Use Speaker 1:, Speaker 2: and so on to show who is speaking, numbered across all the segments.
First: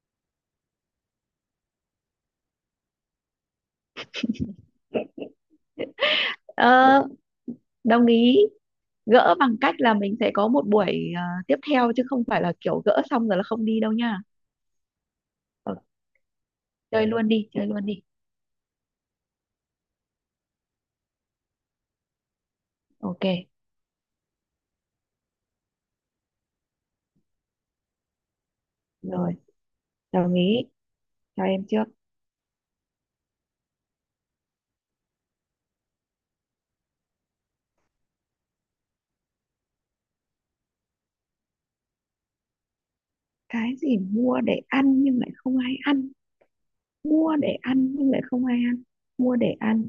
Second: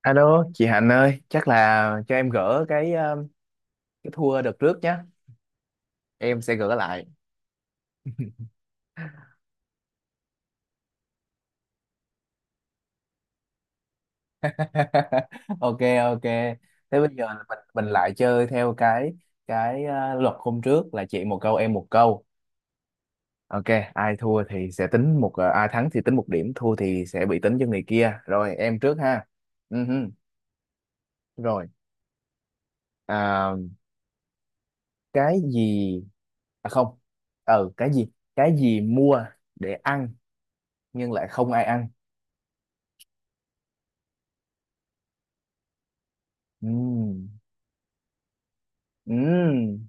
Speaker 1: Alo, chị Hạnh ơi, chắc là cho em gỡ cái thua đợt trước nhé. Em sẽ gỡ
Speaker 2: Ờ,
Speaker 1: lại.
Speaker 2: đồng ý gỡ bằng cách là mình sẽ có một buổi tiếp theo chứ không phải là kiểu gỡ xong rồi là không đi đâu nha. Ờ,
Speaker 1: Ok, ok. Thế
Speaker 2: chơi
Speaker 1: bây giờ
Speaker 2: luôn đi
Speaker 1: mình
Speaker 2: chơi
Speaker 1: mình
Speaker 2: luôn đi.
Speaker 1: lại chơi theo cái luật hôm trước là chị một câu em một câu.
Speaker 2: Ok.
Speaker 1: Ok, ai thua thì sẽ tính ai thắng thì tính một điểm, thua thì sẽ bị tính cho người kia. Rồi em trước ha.
Speaker 2: Rồi,
Speaker 1: Ừ hừ.
Speaker 2: đồng ý cho em
Speaker 1: Rồi,
Speaker 2: trước.
Speaker 1: à, cái gì, à không. Ừ, cái gì? Cái gì mua để ăn nhưng lại không ai ăn.
Speaker 2: Cái gì mua để ăn nhưng lại không ai ăn?
Speaker 1: Ừ.
Speaker 2: Mua để ăn nhưng lại không ai ăn. Mua để
Speaker 1: Ừm,
Speaker 2: ăn,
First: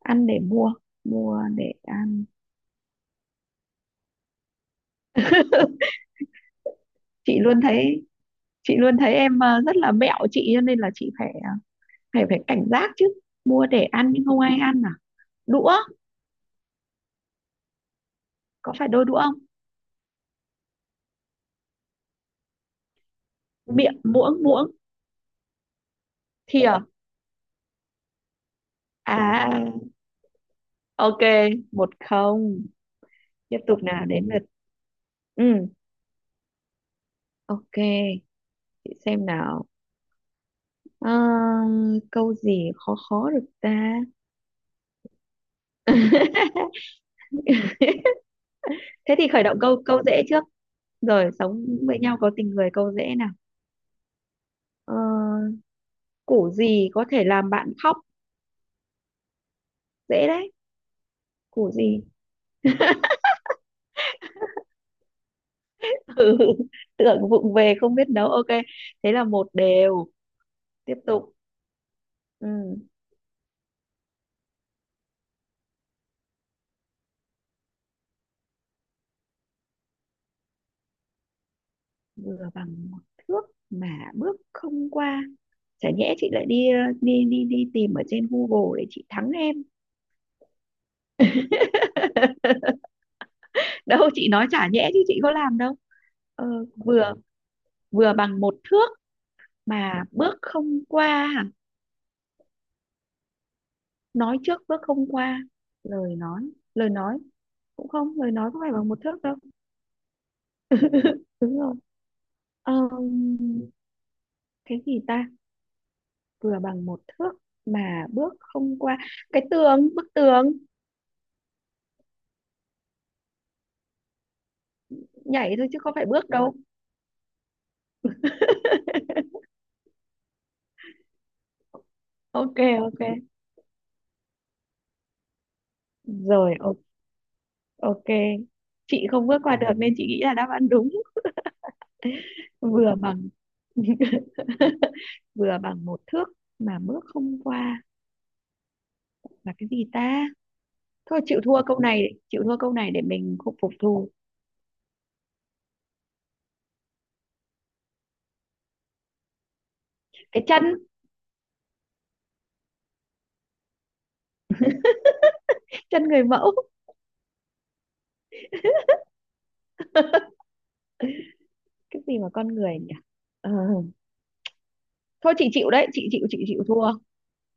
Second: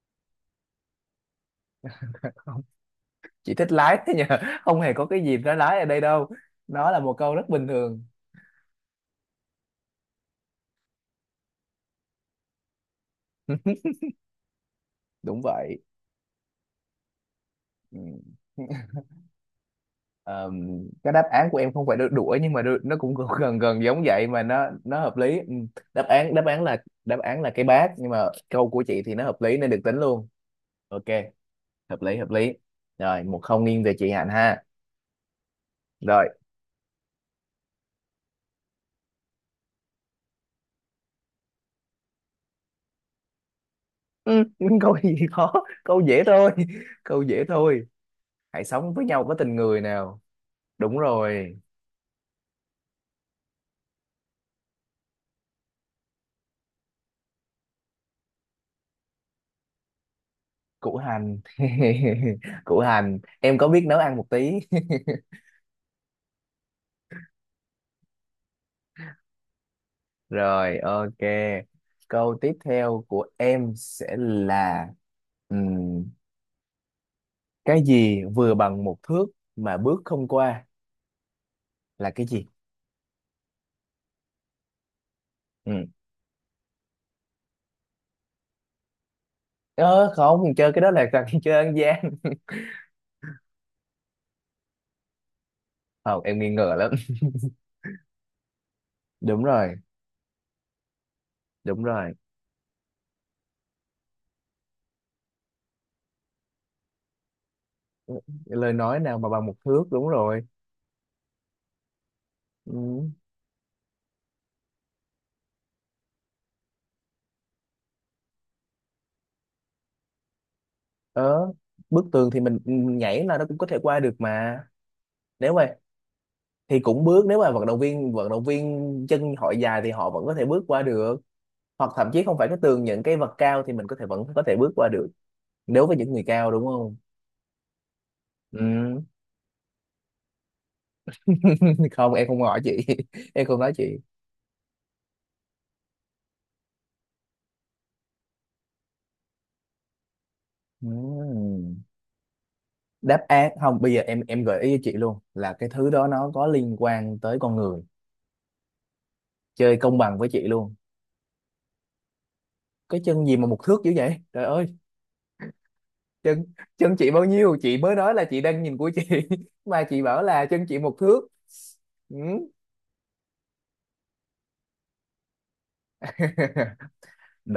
Speaker 2: ăn để mua, mua để ăn.
Speaker 1: không, chị thích lái thế nhờ, không hề có cái gì nó lái ở đây đâu, nó là một câu
Speaker 2: Chị
Speaker 1: rất
Speaker 2: luôn
Speaker 1: bình thường.
Speaker 2: thấy, chị luôn thấy em à, rất là mẹo chị cho nên là chị phải phải phải cảnh giác chứ. Mua để ăn nhưng không ai ăn à?
Speaker 1: Đúng
Speaker 2: Đũa.
Speaker 1: vậy. Ừm.
Speaker 2: Có phải đôi đũa không?
Speaker 1: Ờm, cái đáp án của em không phải đuổi nhưng mà nó cũng gần gần gần
Speaker 2: Miệng.
Speaker 1: giống vậy mà
Speaker 2: Muỗng,
Speaker 1: nó
Speaker 2: muỗng.
Speaker 1: nó hợp lý. Đáp án đáp án
Speaker 2: Thìa.
Speaker 1: là đáp án là cái bát, nhưng mà câu của chị
Speaker 2: À.
Speaker 1: thì nó hợp
Speaker 2: À.
Speaker 1: lý nên được tính luôn. Ok,
Speaker 2: Ok. Một
Speaker 1: hợp lý hợp lý.
Speaker 2: không.
Speaker 1: Rồi, một
Speaker 2: Tiếp
Speaker 1: không
Speaker 2: tục
Speaker 1: nghiêng về
Speaker 2: nào,
Speaker 1: chị Hạnh
Speaker 2: đến lượt.
Speaker 1: ha.
Speaker 2: Ừ.
Speaker 1: Rồi.
Speaker 2: Ok. Chị xem nào. Ờ, câu gì khó khó được ta?
Speaker 1: Ừm, câu gì khó, câu dễ thôi, câu dễ thôi, hãy sống với
Speaker 2: Thế
Speaker 1: nhau
Speaker 2: thì
Speaker 1: với
Speaker 2: khởi
Speaker 1: tình
Speaker 2: động
Speaker 1: người
Speaker 2: câu câu
Speaker 1: nào.
Speaker 2: dễ trước
Speaker 1: Đúng
Speaker 2: rồi.
Speaker 1: rồi.
Speaker 2: Sống với nhau có tình người, câu dễ nào. Ờ, củ gì có thể làm bạn khóc? Dễ đấy.
Speaker 1: Củ hành.
Speaker 2: Củ gì?
Speaker 1: Củ hành, em có biết nấu ăn một tí.
Speaker 2: Ừ, tưởng vụng về không biết nấu. Ok. Thế là một đều.
Speaker 1: Rồi
Speaker 2: Tiếp
Speaker 1: ok.
Speaker 2: tục.
Speaker 1: Câu tiếp
Speaker 2: Ừ.
Speaker 1: theo của em sẽ là ừm, cái gì vừa bằng một thước mà bước không qua, là cái gì.
Speaker 2: Vừa bằng một thước mà bước không qua.
Speaker 1: Ừ.
Speaker 2: Chả nhẽ chị lại đi đi tìm ở trên Google để chị thắng em?
Speaker 1: Ờ, không, chơi cái đó là thằng chơi ăn gian.
Speaker 2: Đâu, chị nói chả nhẽ chứ chị có làm đâu.
Speaker 1: Không, em
Speaker 2: ờ,
Speaker 1: nghi ngờ lắm.
Speaker 2: Vừa, vừa bằng một thước
Speaker 1: Đúng rồi,
Speaker 2: mà bước không qua hả?
Speaker 1: đúng rồi.
Speaker 2: Nói trước bước không qua. Lời nói, lời nói cũng không. Lời nói có phải
Speaker 1: Lời
Speaker 2: bằng
Speaker 1: nói
Speaker 2: một
Speaker 1: nào
Speaker 2: thước
Speaker 1: mà
Speaker 2: đâu.
Speaker 1: bằng một thước, đúng rồi.
Speaker 2: Đúng rồi. Ờ,
Speaker 1: Ừ.
Speaker 2: cái gì ta? Vừa bằng một thước mà bước không qua. Cái tường, bức tường.
Speaker 1: Ờ, bức tường thì mình nhảy là nó cũng có thể qua được mà. Nếu
Speaker 2: Nhảy thôi
Speaker 1: mà
Speaker 2: chứ không phải bước đâu.
Speaker 1: thì cũng bước, nếu mà vận động viên chân họ dài thì họ vẫn có thể bước qua được, hoặc thậm chí không phải cái
Speaker 2: Ok.
Speaker 1: tường,
Speaker 2: Ok.
Speaker 1: những cái vật cao thì mình có thể vẫn có thể bước qua được nếu với những người cao,
Speaker 2: Rồi,
Speaker 1: đúng không.
Speaker 2: ok.
Speaker 1: Ừ.
Speaker 2: Chị không bước qua được nên chị nghĩ là đáp án đúng.
Speaker 1: Không, em không hỏi chị,
Speaker 2: Vừa bằng
Speaker 1: em không nói chị.
Speaker 2: vừa bằng một thước mà bước không qua là cái gì ta?
Speaker 1: Ừ.
Speaker 2: Thôi, chịu thua câu này, chịu thua câu này để
Speaker 1: Đáp
Speaker 2: mình
Speaker 1: án
Speaker 2: không phục
Speaker 1: không, bây giờ
Speaker 2: thù.
Speaker 1: em gợi ý cho chị luôn là cái thứ đó nó có liên quan tới con người, chơi công bằng với chị
Speaker 2: Cái
Speaker 1: luôn.
Speaker 2: chân,
Speaker 1: Cái chân gì mà một thước dữ vậy trời ơi.
Speaker 2: chân người
Speaker 1: Chân,
Speaker 2: mẫu.
Speaker 1: chân chị bao nhiêu chị mới nói, là chị đang nhìn của chị, mà chị bảo là chân chị một thước.
Speaker 2: Cái
Speaker 1: Ừ.
Speaker 2: gì mà con người nhỉ? Ờ, thôi chị chịu đấy, chị chịu thua.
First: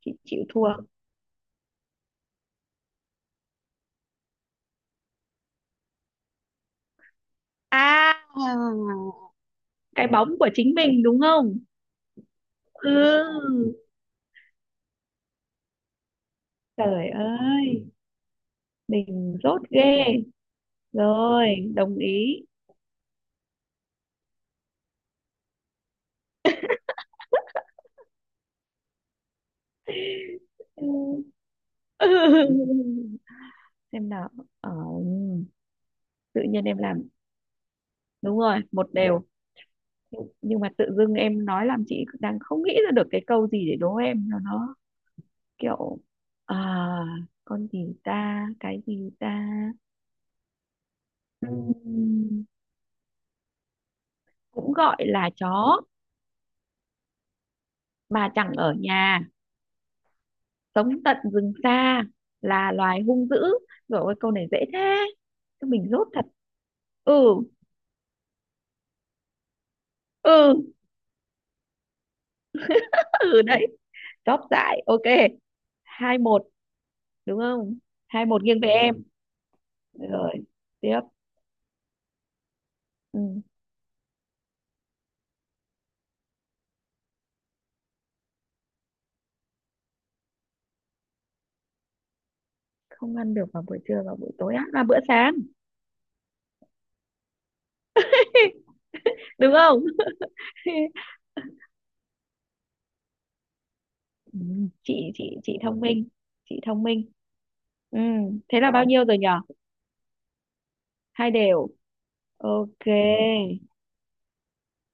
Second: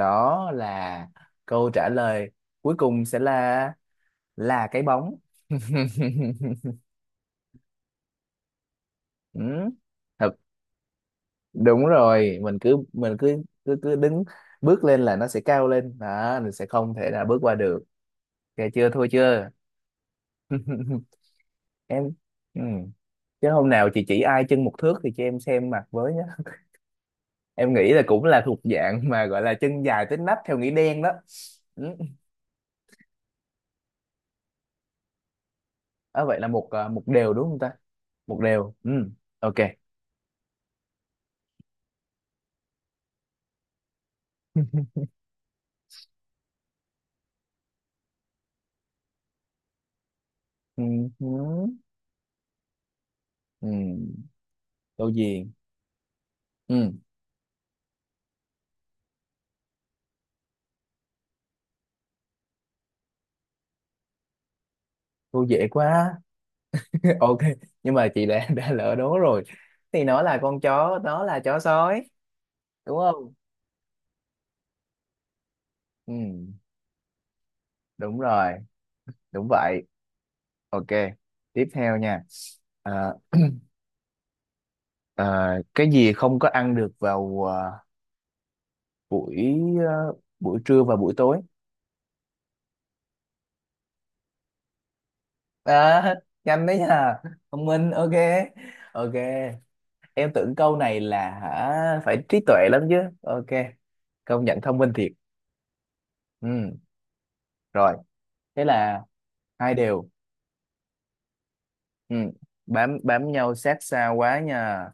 Speaker 2: Chị chịu thua.
Speaker 1: là câu trả lời, cuối cùng sẽ là cái bóng.
Speaker 2: À,
Speaker 1: Ừ.
Speaker 2: cái bóng
Speaker 1: Thật,
Speaker 2: của chính mình đúng không?
Speaker 1: đúng rồi,
Speaker 2: Ừ.
Speaker 1: mình cứ cứ cứ đứng bước lên là nó sẽ cao lên đó, mình sẽ không thể
Speaker 2: Trời
Speaker 1: nào bước qua được.
Speaker 2: ơi,
Speaker 1: Ok chưa, thôi
Speaker 2: mình
Speaker 1: chưa.
Speaker 2: dốt ghê. Rồi, đồng
Speaker 1: Em,
Speaker 2: ý.
Speaker 1: ừ. Chứ hôm nào chị chỉ ai chân một thước thì cho em xem mặt với nhé. Em nghĩ là cũng là thuộc dạng mà gọi là chân dài tới nách theo nghĩa
Speaker 2: Ừ.
Speaker 1: đen đó. Ừ.
Speaker 2: Xem nào. ờ,
Speaker 1: À, vậy
Speaker 2: Tự
Speaker 1: là
Speaker 2: nhiên em
Speaker 1: một
Speaker 2: làm
Speaker 1: đều đúng không ta. một
Speaker 2: đúng rồi
Speaker 1: đều
Speaker 2: một
Speaker 1: Ừ.
Speaker 2: đều.
Speaker 1: Ok.
Speaker 2: Nhưng mà tự dưng em nói làm chị đang không nghĩ ra được cái câu gì để đố em cho nó kiểu. À, con gì ta, cái gì ta?
Speaker 1: Ừ, ừ,
Speaker 2: Ừm,
Speaker 1: ừ,
Speaker 2: cũng gọi
Speaker 1: tô
Speaker 2: là
Speaker 1: diền.
Speaker 2: chó
Speaker 1: Ừ,
Speaker 2: mà chẳng ở nhà, sống tận rừng xa, là loài hung dữ. Rồi, ôi câu này dễ thế,
Speaker 1: cô dễ
Speaker 2: chứ mình dốt
Speaker 1: quá.
Speaker 2: thật. Ừ.
Speaker 1: Ok. Nhưng mà chị đã đã lỡ đố rồi thì nó là con
Speaker 2: Ừ.
Speaker 1: chó, nó là chó sói, đúng không.
Speaker 2: Ừ đấy. Chóp dại. Ok.
Speaker 1: Ừ,
Speaker 2: Hai một đúng không?
Speaker 1: đúng
Speaker 2: Hai một
Speaker 1: rồi.
Speaker 2: nghiêng về em.
Speaker 1: Đúng vậy.
Speaker 2: Rồi,
Speaker 1: Ok.
Speaker 2: tiếp.
Speaker 1: Tiếp theo nha. À,
Speaker 2: Ừ.
Speaker 1: à, cái gì không có ăn được vào buổi, à, buổi trưa và buổi tối.
Speaker 2: Không ăn được vào buổi trưa và buổi tối, ăn vào bữa sáng.
Speaker 1: À, nhanh đấy nha, thông minh. Ok, ok.
Speaker 2: Đúng không?
Speaker 1: Em tưởng câu này là hả, phải trí tuệ lắm chứ. Ok,
Speaker 2: Ừ.
Speaker 1: công nhận thông minh
Speaker 2: chị
Speaker 1: thiệt.
Speaker 2: chị chị thông minh, chị
Speaker 1: Ừ.
Speaker 2: thông minh.
Speaker 1: Rồi.
Speaker 2: Ừ. Thế
Speaker 1: Thế
Speaker 2: là bao
Speaker 1: là
Speaker 2: nhiêu rồi nhở?
Speaker 1: 2-2.
Speaker 2: Hai đều.
Speaker 1: Ừ.
Speaker 2: Ok.
Speaker 1: Bám bám nhau sát sao quá nha,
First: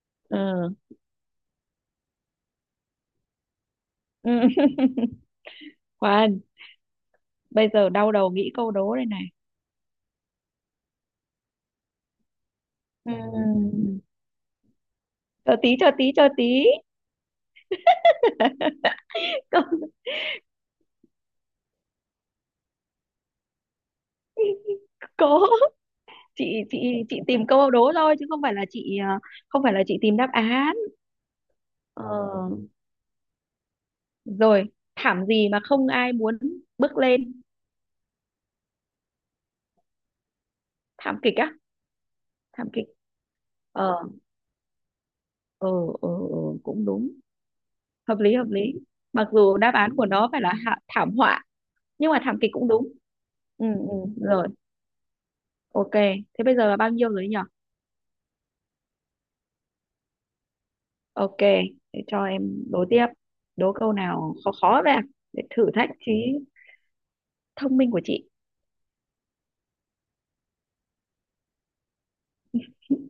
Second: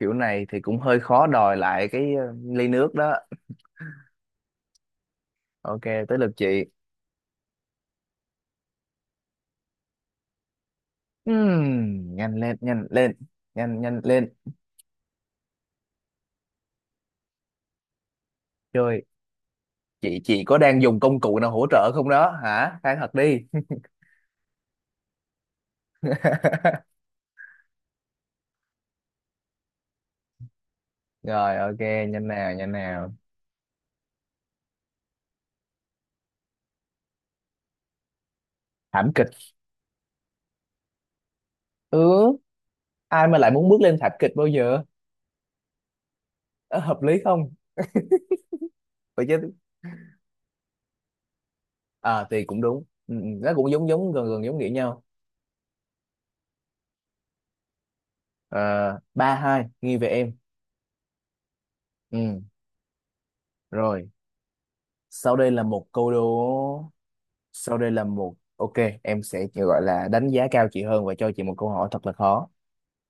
Speaker 1: kiểu
Speaker 2: Đúng
Speaker 1: này thì
Speaker 2: rồi.
Speaker 1: cũng hơi khó đòi lại cái ly nước đó.
Speaker 2: Ừ. Ừ.
Speaker 1: Ok. Tới lượt
Speaker 2: Khoan,
Speaker 1: chị.
Speaker 2: bây giờ đau đầu nghĩ câu đố đây này.
Speaker 1: Ừ. Nhanh lên nhanh lên, nhanh
Speaker 2: Ừ.
Speaker 1: nhanh lên.
Speaker 2: Chờ tí, chờ tí, chờ tí.
Speaker 1: Chơi.
Speaker 2: Câu-
Speaker 1: Chị có đang dùng công cụ nào hỗ trợ không đó hả, khai thật đi.
Speaker 2: Cố. chị chị chị tìm câu đố thôi chứ không phải là chị không phải là chị tìm đáp án.
Speaker 1: Rồi, ok,
Speaker 2: ờ,
Speaker 1: nhanh nào nhanh nào.
Speaker 2: Rồi, thảm gì mà không ai muốn bước lên?
Speaker 1: Thảm kịch.
Speaker 2: Thảm kịch á?
Speaker 1: Ừ,
Speaker 2: Thảm kịch.
Speaker 1: ai mà lại muốn bước
Speaker 2: ờ
Speaker 1: lên thảm kịch bao giờ.
Speaker 2: ờ
Speaker 1: Ờ,
Speaker 2: Cũng
Speaker 1: hợp
Speaker 2: đúng.
Speaker 1: lý không.
Speaker 2: Hợp lý, hợp lý.
Speaker 1: Vậy
Speaker 2: Mặc
Speaker 1: chứ.
Speaker 2: dù đáp án của nó phải là thảm họa, nhưng mà
Speaker 1: À
Speaker 2: thảm
Speaker 1: thì
Speaker 2: kịch
Speaker 1: cũng
Speaker 2: cũng
Speaker 1: đúng,
Speaker 2: đúng.
Speaker 1: ừ, ừ, nó
Speaker 2: Ừ,
Speaker 1: cũng giống
Speaker 2: ừ.
Speaker 1: giống gần gần
Speaker 2: Rồi,
Speaker 1: giống nghĩa nhau.
Speaker 2: ok. Thế bây giờ là bao nhiêu rồi nhỉ?
Speaker 1: À, 3-2 nghi về em.
Speaker 2: Ok, để cho
Speaker 1: Ừ,
Speaker 2: em đố tiếp. Đố câu
Speaker 1: rồi.
Speaker 2: nào khó khó ra,
Speaker 1: Sau
Speaker 2: để
Speaker 1: đây là
Speaker 2: thử
Speaker 1: một
Speaker 2: thách
Speaker 1: câu
Speaker 2: trí
Speaker 1: đố,
Speaker 2: thông
Speaker 1: sau
Speaker 2: minh
Speaker 1: đây
Speaker 2: của
Speaker 1: là
Speaker 2: chị.
Speaker 1: một, ok, em sẽ chỉ gọi là đánh giá cao chị hơn và cho chị một câu hỏi thật là khó.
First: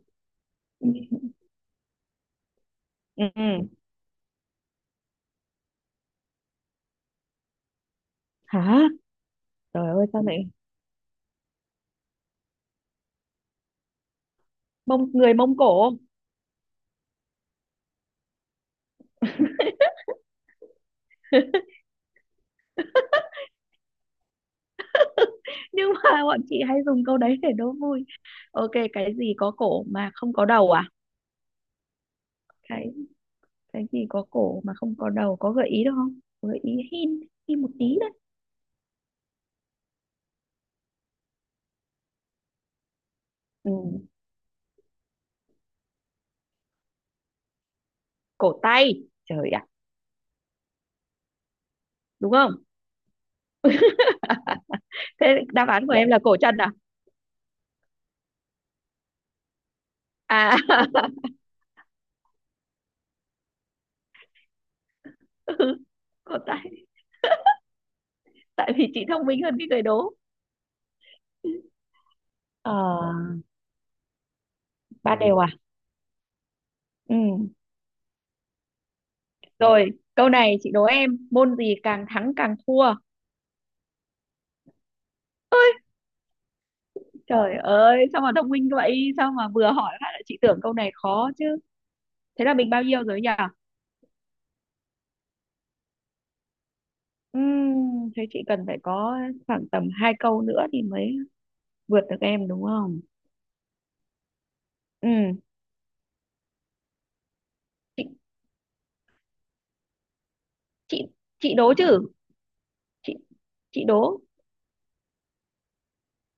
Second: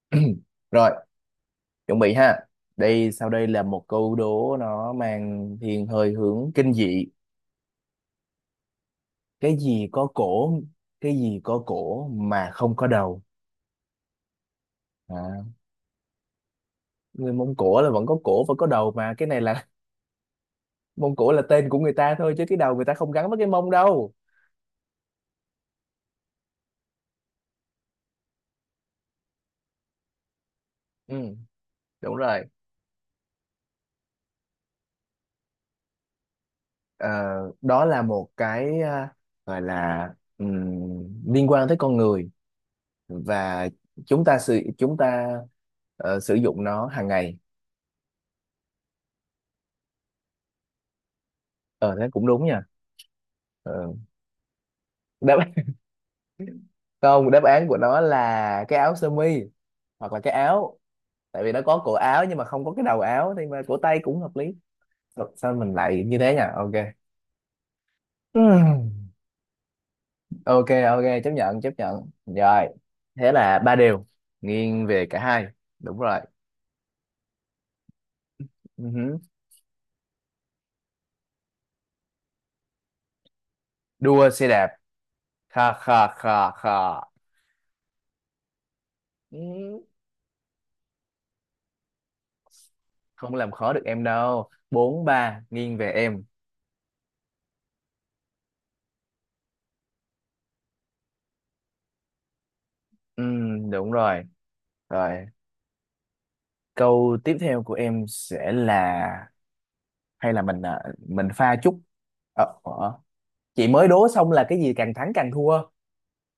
Speaker 1: Rồi, chuẩn bị ha. Đây,
Speaker 2: Ừ.
Speaker 1: sau đây là
Speaker 2: Ừ.
Speaker 1: một câu đố, nó mang thiên hơi hướng kinh dị.
Speaker 2: Hả?
Speaker 1: Cái gì
Speaker 2: Trời ơi,
Speaker 1: có
Speaker 2: sao lại
Speaker 1: cổ, cái gì có cổ mà không có đầu.
Speaker 2: Mông, người
Speaker 1: À,
Speaker 2: Mông Cổ?
Speaker 1: người Mông Cổ là vẫn có cổ và có đầu mà, cái này là mông cổ là tên của người ta thôi chứ cái đầu người ta không gắn với cái mông đâu.
Speaker 2: Nhưng mà bọn chị hay dùng câu đấy để đố vui. Ok, cái gì có cổ mà không có đầu à?
Speaker 1: Ừ, đúng rồi.
Speaker 2: Cái cái gì có cổ mà không có đầu, có gợi ý được không? Gợi ý
Speaker 1: Ờ,
Speaker 2: hin, hin một
Speaker 1: đó
Speaker 2: tí
Speaker 1: là
Speaker 2: đấy.
Speaker 1: một cái, à, gọi là ừm, liên quan tới con người, và
Speaker 2: Ừ.
Speaker 1: chúng ta sử dụng nó hàng ngày.
Speaker 2: Cổ tay, trời ạ.
Speaker 1: Ờ thế cũng
Speaker 2: Đúng
Speaker 1: đúng
Speaker 2: không?
Speaker 1: nha. Ờ, đáp,
Speaker 2: Thế đáp án của dạ em là cổ chân à?
Speaker 1: không, đáp án của nó là cái áo sơ mi, hoặc là cái
Speaker 2: À.
Speaker 1: áo, tại vì nó có cổ áo nhưng mà không có cái đầu áo, thì mà cổ tay cũng hợp lý. Sao, sao mình
Speaker 2: Ừ,
Speaker 1: lại như thế
Speaker 2: cổ
Speaker 1: nhỉ,
Speaker 2: tay,
Speaker 1: ok.
Speaker 2: tại vì
Speaker 1: Ừm.
Speaker 2: chị thông minh hơn cái người đố.
Speaker 1: Ok, ok, chấp nhận rồi.
Speaker 2: Ờ.
Speaker 1: Thế là 3-3, nghiêng về
Speaker 2: Ba. Ừ.
Speaker 1: cả
Speaker 2: Đều
Speaker 1: hai.
Speaker 2: à?
Speaker 1: Đúng rồi.
Speaker 2: Ừ.
Speaker 1: Ừ hứ.
Speaker 2: Rồi, câu này chị đố em. Môn gì càng thắng càng thua?
Speaker 1: Đua xe đạp, kha kha kha kha.
Speaker 2: Trời ơi, sao mà thông minh vậy? Sao mà vừa
Speaker 1: Ừ,
Speaker 2: hỏi phát là chị tưởng câu này khó chứ? Thế là mình bao nhiêu rồi nhỉ?
Speaker 1: không làm khó được em đâu, 4-3 nghiêng về em.
Speaker 2: Thế chị cần phải có khoảng tầm hai câu nữa thì mới vượt được em đúng không?
Speaker 1: Ừ, đúng rồi. Rồi,
Speaker 2: Ừm,
Speaker 1: câu tiếp theo của
Speaker 2: chị
Speaker 1: em sẽ là, hay là mình à,
Speaker 2: chị
Speaker 1: mình
Speaker 2: chị
Speaker 1: pha
Speaker 2: đố
Speaker 1: chút
Speaker 2: chứ?
Speaker 1: ờ, ờ.
Speaker 2: Chị
Speaker 1: Chị
Speaker 2: chị
Speaker 1: mới đố
Speaker 2: đố.
Speaker 1: xong là cái gì càng thắng càng thua.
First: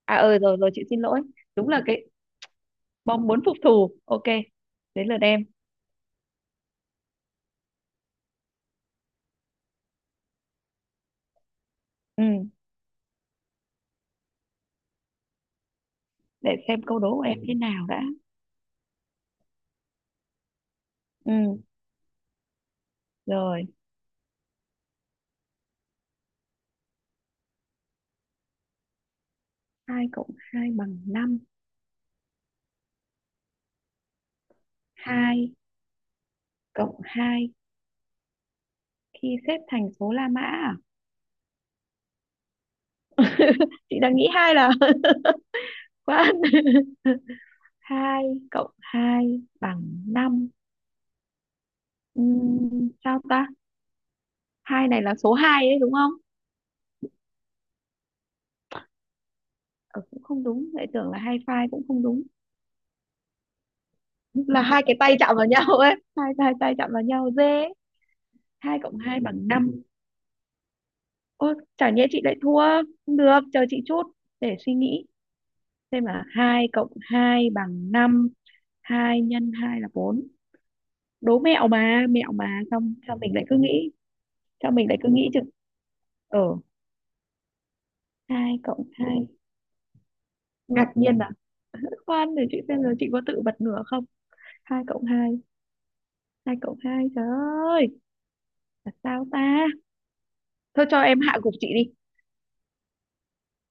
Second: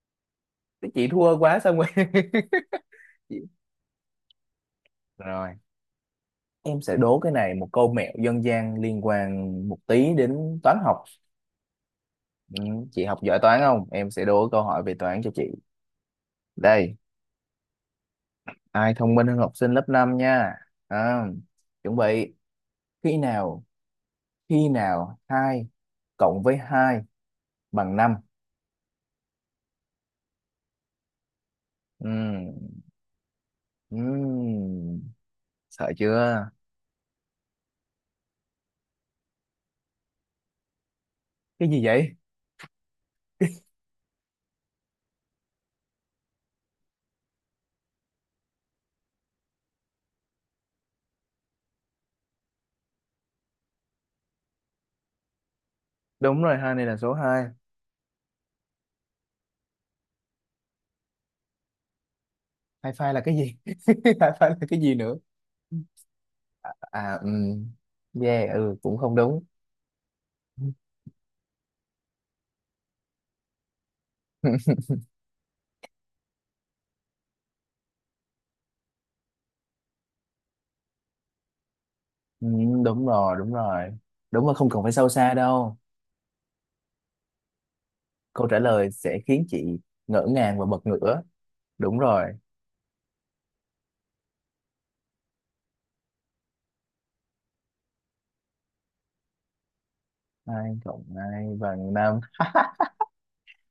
Speaker 2: À, ờ, rồi, rồi, chị
Speaker 1: Cái
Speaker 2: xin
Speaker 1: chị
Speaker 2: lỗi.
Speaker 1: thua quá
Speaker 2: Đúng
Speaker 1: xong
Speaker 2: là cái
Speaker 1: rồi.
Speaker 2: bom muốn phục thù. Ok. Đến lượt em.
Speaker 1: Rồi. Em sẽ đố cái này một câu mẹo dân gian liên quan một tí đến toán học.
Speaker 2: Ừm,
Speaker 1: Ừ, chị học giỏi toán không? Em sẽ đố câu hỏi về toán cho chị.
Speaker 2: để xem
Speaker 1: Đây,
Speaker 2: câu đố của em thế nào đã.
Speaker 1: ai thông minh hơn học sinh lớp 5 nha. À,
Speaker 2: Ừm,
Speaker 1: chuẩn bị. Khi nào,
Speaker 2: Rồi,
Speaker 1: khi nào 2 cộng với 2 bằng 5.
Speaker 2: 2 cộng 2 bằng năm.
Speaker 1: Ừ, ừ,
Speaker 2: Hai
Speaker 1: sợ chưa?
Speaker 2: cộng 2 khi xếp thành số La Mã à?
Speaker 1: Cái gì vậy?
Speaker 2: Chị đang nghĩ hai là quá. Hai cộng 2 bằng năm. Sao ta? Hai này là số hai đấy đúng không?
Speaker 1: Đúng rồi, 2 này là số 2.
Speaker 2: Ờ, cũng không đúng, lại tưởng là hai phai cũng không đúng.
Speaker 1: Hai phai là cái gì? Hai phai là
Speaker 2: Là
Speaker 1: cái
Speaker 2: hai
Speaker 1: gì
Speaker 2: cái tay
Speaker 1: nữa?
Speaker 2: chạm vào nhau ấy, hai hai tay chạm vào
Speaker 1: À, ừ,
Speaker 2: nhau dê.
Speaker 1: yeah, ừ,
Speaker 2: Hai cộng
Speaker 1: cũng không
Speaker 2: 2
Speaker 1: đúng.
Speaker 2: bằng năm. Ô, chả nhẽ chị lại thua. Không được, chờ chị chút để suy nghĩ. Xem là 2 cộng 2 bằng năm. Hai nhân 2 là bốn. Đố mẹo mà, mẹo
Speaker 1: Ừ,
Speaker 2: mà, xong
Speaker 1: đúng
Speaker 2: sao mình
Speaker 1: rồi,
Speaker 2: lại
Speaker 1: đúng
Speaker 2: cứ
Speaker 1: rồi.
Speaker 2: nghĩ,
Speaker 1: Đúng rồi, không
Speaker 2: sao
Speaker 1: cần
Speaker 2: mình
Speaker 1: phải
Speaker 2: lại cứ
Speaker 1: sâu
Speaker 2: nghĩ
Speaker 1: xa
Speaker 2: chừng
Speaker 1: đâu.
Speaker 2: ở
Speaker 1: Câu
Speaker 2: hai
Speaker 1: trả
Speaker 2: cộng
Speaker 1: lời sẽ
Speaker 2: hai.
Speaker 1: khiến chị ngỡ ngàng và bật
Speaker 2: Ngạc nhiên
Speaker 1: ngửa.
Speaker 2: à?
Speaker 1: Đúng rồi.
Speaker 2: Khoan, để chị xem rồi chị có tự bật ngửa không. Hai cộng hai, hai cộng hai, trời ơi, là sao ta?
Speaker 1: Hai
Speaker 2: Thôi cho
Speaker 1: cộng
Speaker 2: em hạ gục
Speaker 1: hai
Speaker 2: chị đi.
Speaker 1: bằng năm.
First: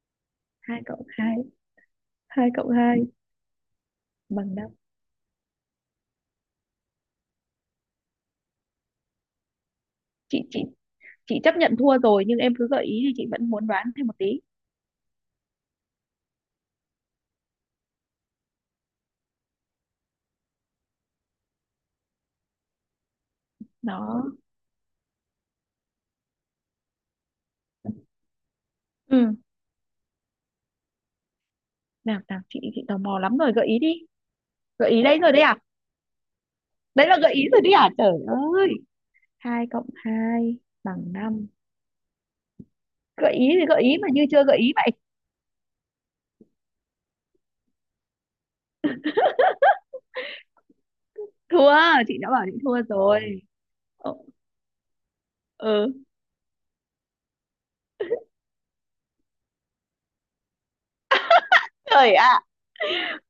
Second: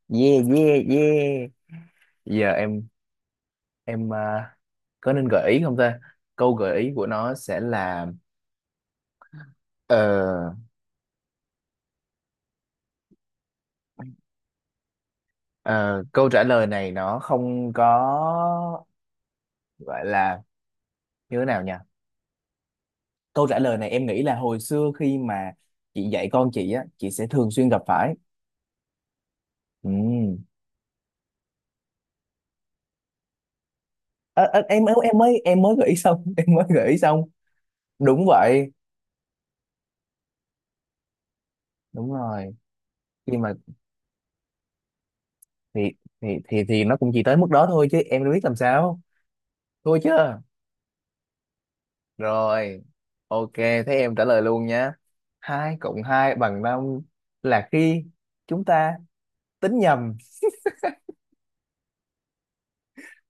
Speaker 1: Yeah, yeah,
Speaker 2: Hai cộng hai,
Speaker 1: yeah.
Speaker 2: hai
Speaker 1: Giờ
Speaker 2: cộng
Speaker 1: em
Speaker 2: hai
Speaker 1: em
Speaker 2: bằng
Speaker 1: à,
Speaker 2: năm.
Speaker 1: có nên gợi ý không ta? Câu gợi ý của nó sẽ là, ờ,
Speaker 2: Chị chị chị chấp nhận thua rồi nhưng em cứ gợi ý thì chị vẫn muốn đoán thêm một tí
Speaker 1: ờ, câu trả lời này nó không có gọi là như thế nào nhỉ? Câu trả lời này em nghĩ
Speaker 2: đó.
Speaker 1: là hồi xưa khi mà chị dạy con chị á, chị sẽ thường xuyên gặp phải.
Speaker 2: Ừ,
Speaker 1: Ừ.
Speaker 2: nào nào, chị tò mò lắm rồi, gợi ý đi.
Speaker 1: Ờ, ờ, em
Speaker 2: Gợi
Speaker 1: em
Speaker 2: ý
Speaker 1: em
Speaker 2: đấy rồi
Speaker 1: mới
Speaker 2: đấy à?
Speaker 1: em mới gợi ý xong, em mới gợi ý
Speaker 2: Đấy là
Speaker 1: xong.
Speaker 2: gợi ý rồi đấy à, trời
Speaker 1: Đúng
Speaker 2: ơi?
Speaker 1: vậy.
Speaker 2: Hai cộng hai bằng năm.
Speaker 1: Đúng rồi.
Speaker 2: Gợi
Speaker 1: Khi
Speaker 2: ý
Speaker 1: mà
Speaker 2: thì gợi ý mà như chưa gợi ý vậy.
Speaker 1: thì thì nó cũng chỉ tới mức đó thôi chứ em đâu biết làm sao, thôi chứ.
Speaker 2: Thua, chị đã bảo chị
Speaker 1: Rồi,
Speaker 2: thua rồi.
Speaker 1: ok, thế
Speaker 2: Ờ.
Speaker 1: em trả lời luôn nhé. Hai cộng
Speaker 2: Ừ,
Speaker 1: hai bằng năm là khi chúng ta tính nhầm.
Speaker 2: trời ạ.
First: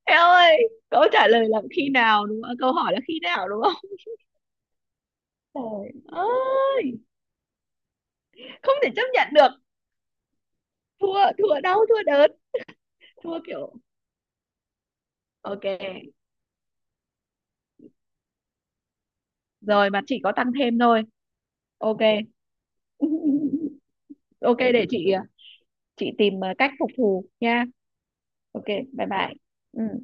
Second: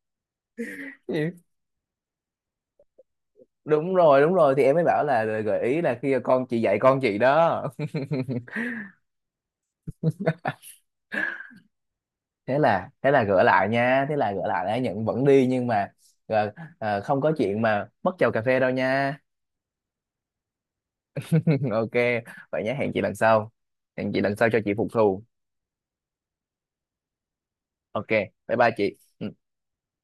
Speaker 2: Em ơi, câu trả
Speaker 1: Gì?
Speaker 2: lời là khi nào đúng không? À, câu hỏi là khi nào đúng không?
Speaker 1: Đúng rồi đúng rồi, thì em mới bảo là gợi ý
Speaker 2: Trời
Speaker 1: là khi con chị dạy
Speaker 2: ơi,
Speaker 1: con chị đó.
Speaker 2: không thể chấp nhận được. Thua, thua đau, thua đớn.
Speaker 1: Thế là, thế là
Speaker 2: Thua
Speaker 1: gỡ lại
Speaker 2: kiểu.
Speaker 1: nha, thế là gỡ lại đã, nhận vẫn đi nhưng mà
Speaker 2: Ok,
Speaker 1: ờ, không có chuyện mà mất chầu cà phê đâu nha.
Speaker 2: rồi mà chỉ có tăng thêm thôi.
Speaker 1: Ok
Speaker 2: Ok.
Speaker 1: vậy nhé, hẹn chị lần sau, hẹn chị lần sau cho
Speaker 2: Ok,
Speaker 1: chị
Speaker 2: để
Speaker 1: phục
Speaker 2: chị
Speaker 1: thù.
Speaker 2: chị tìm cách phục thù nha.
Speaker 1: Ok, bye
Speaker 2: Ok.
Speaker 1: bye
Speaker 2: Bye
Speaker 1: chị.
Speaker 2: bye. Ừ.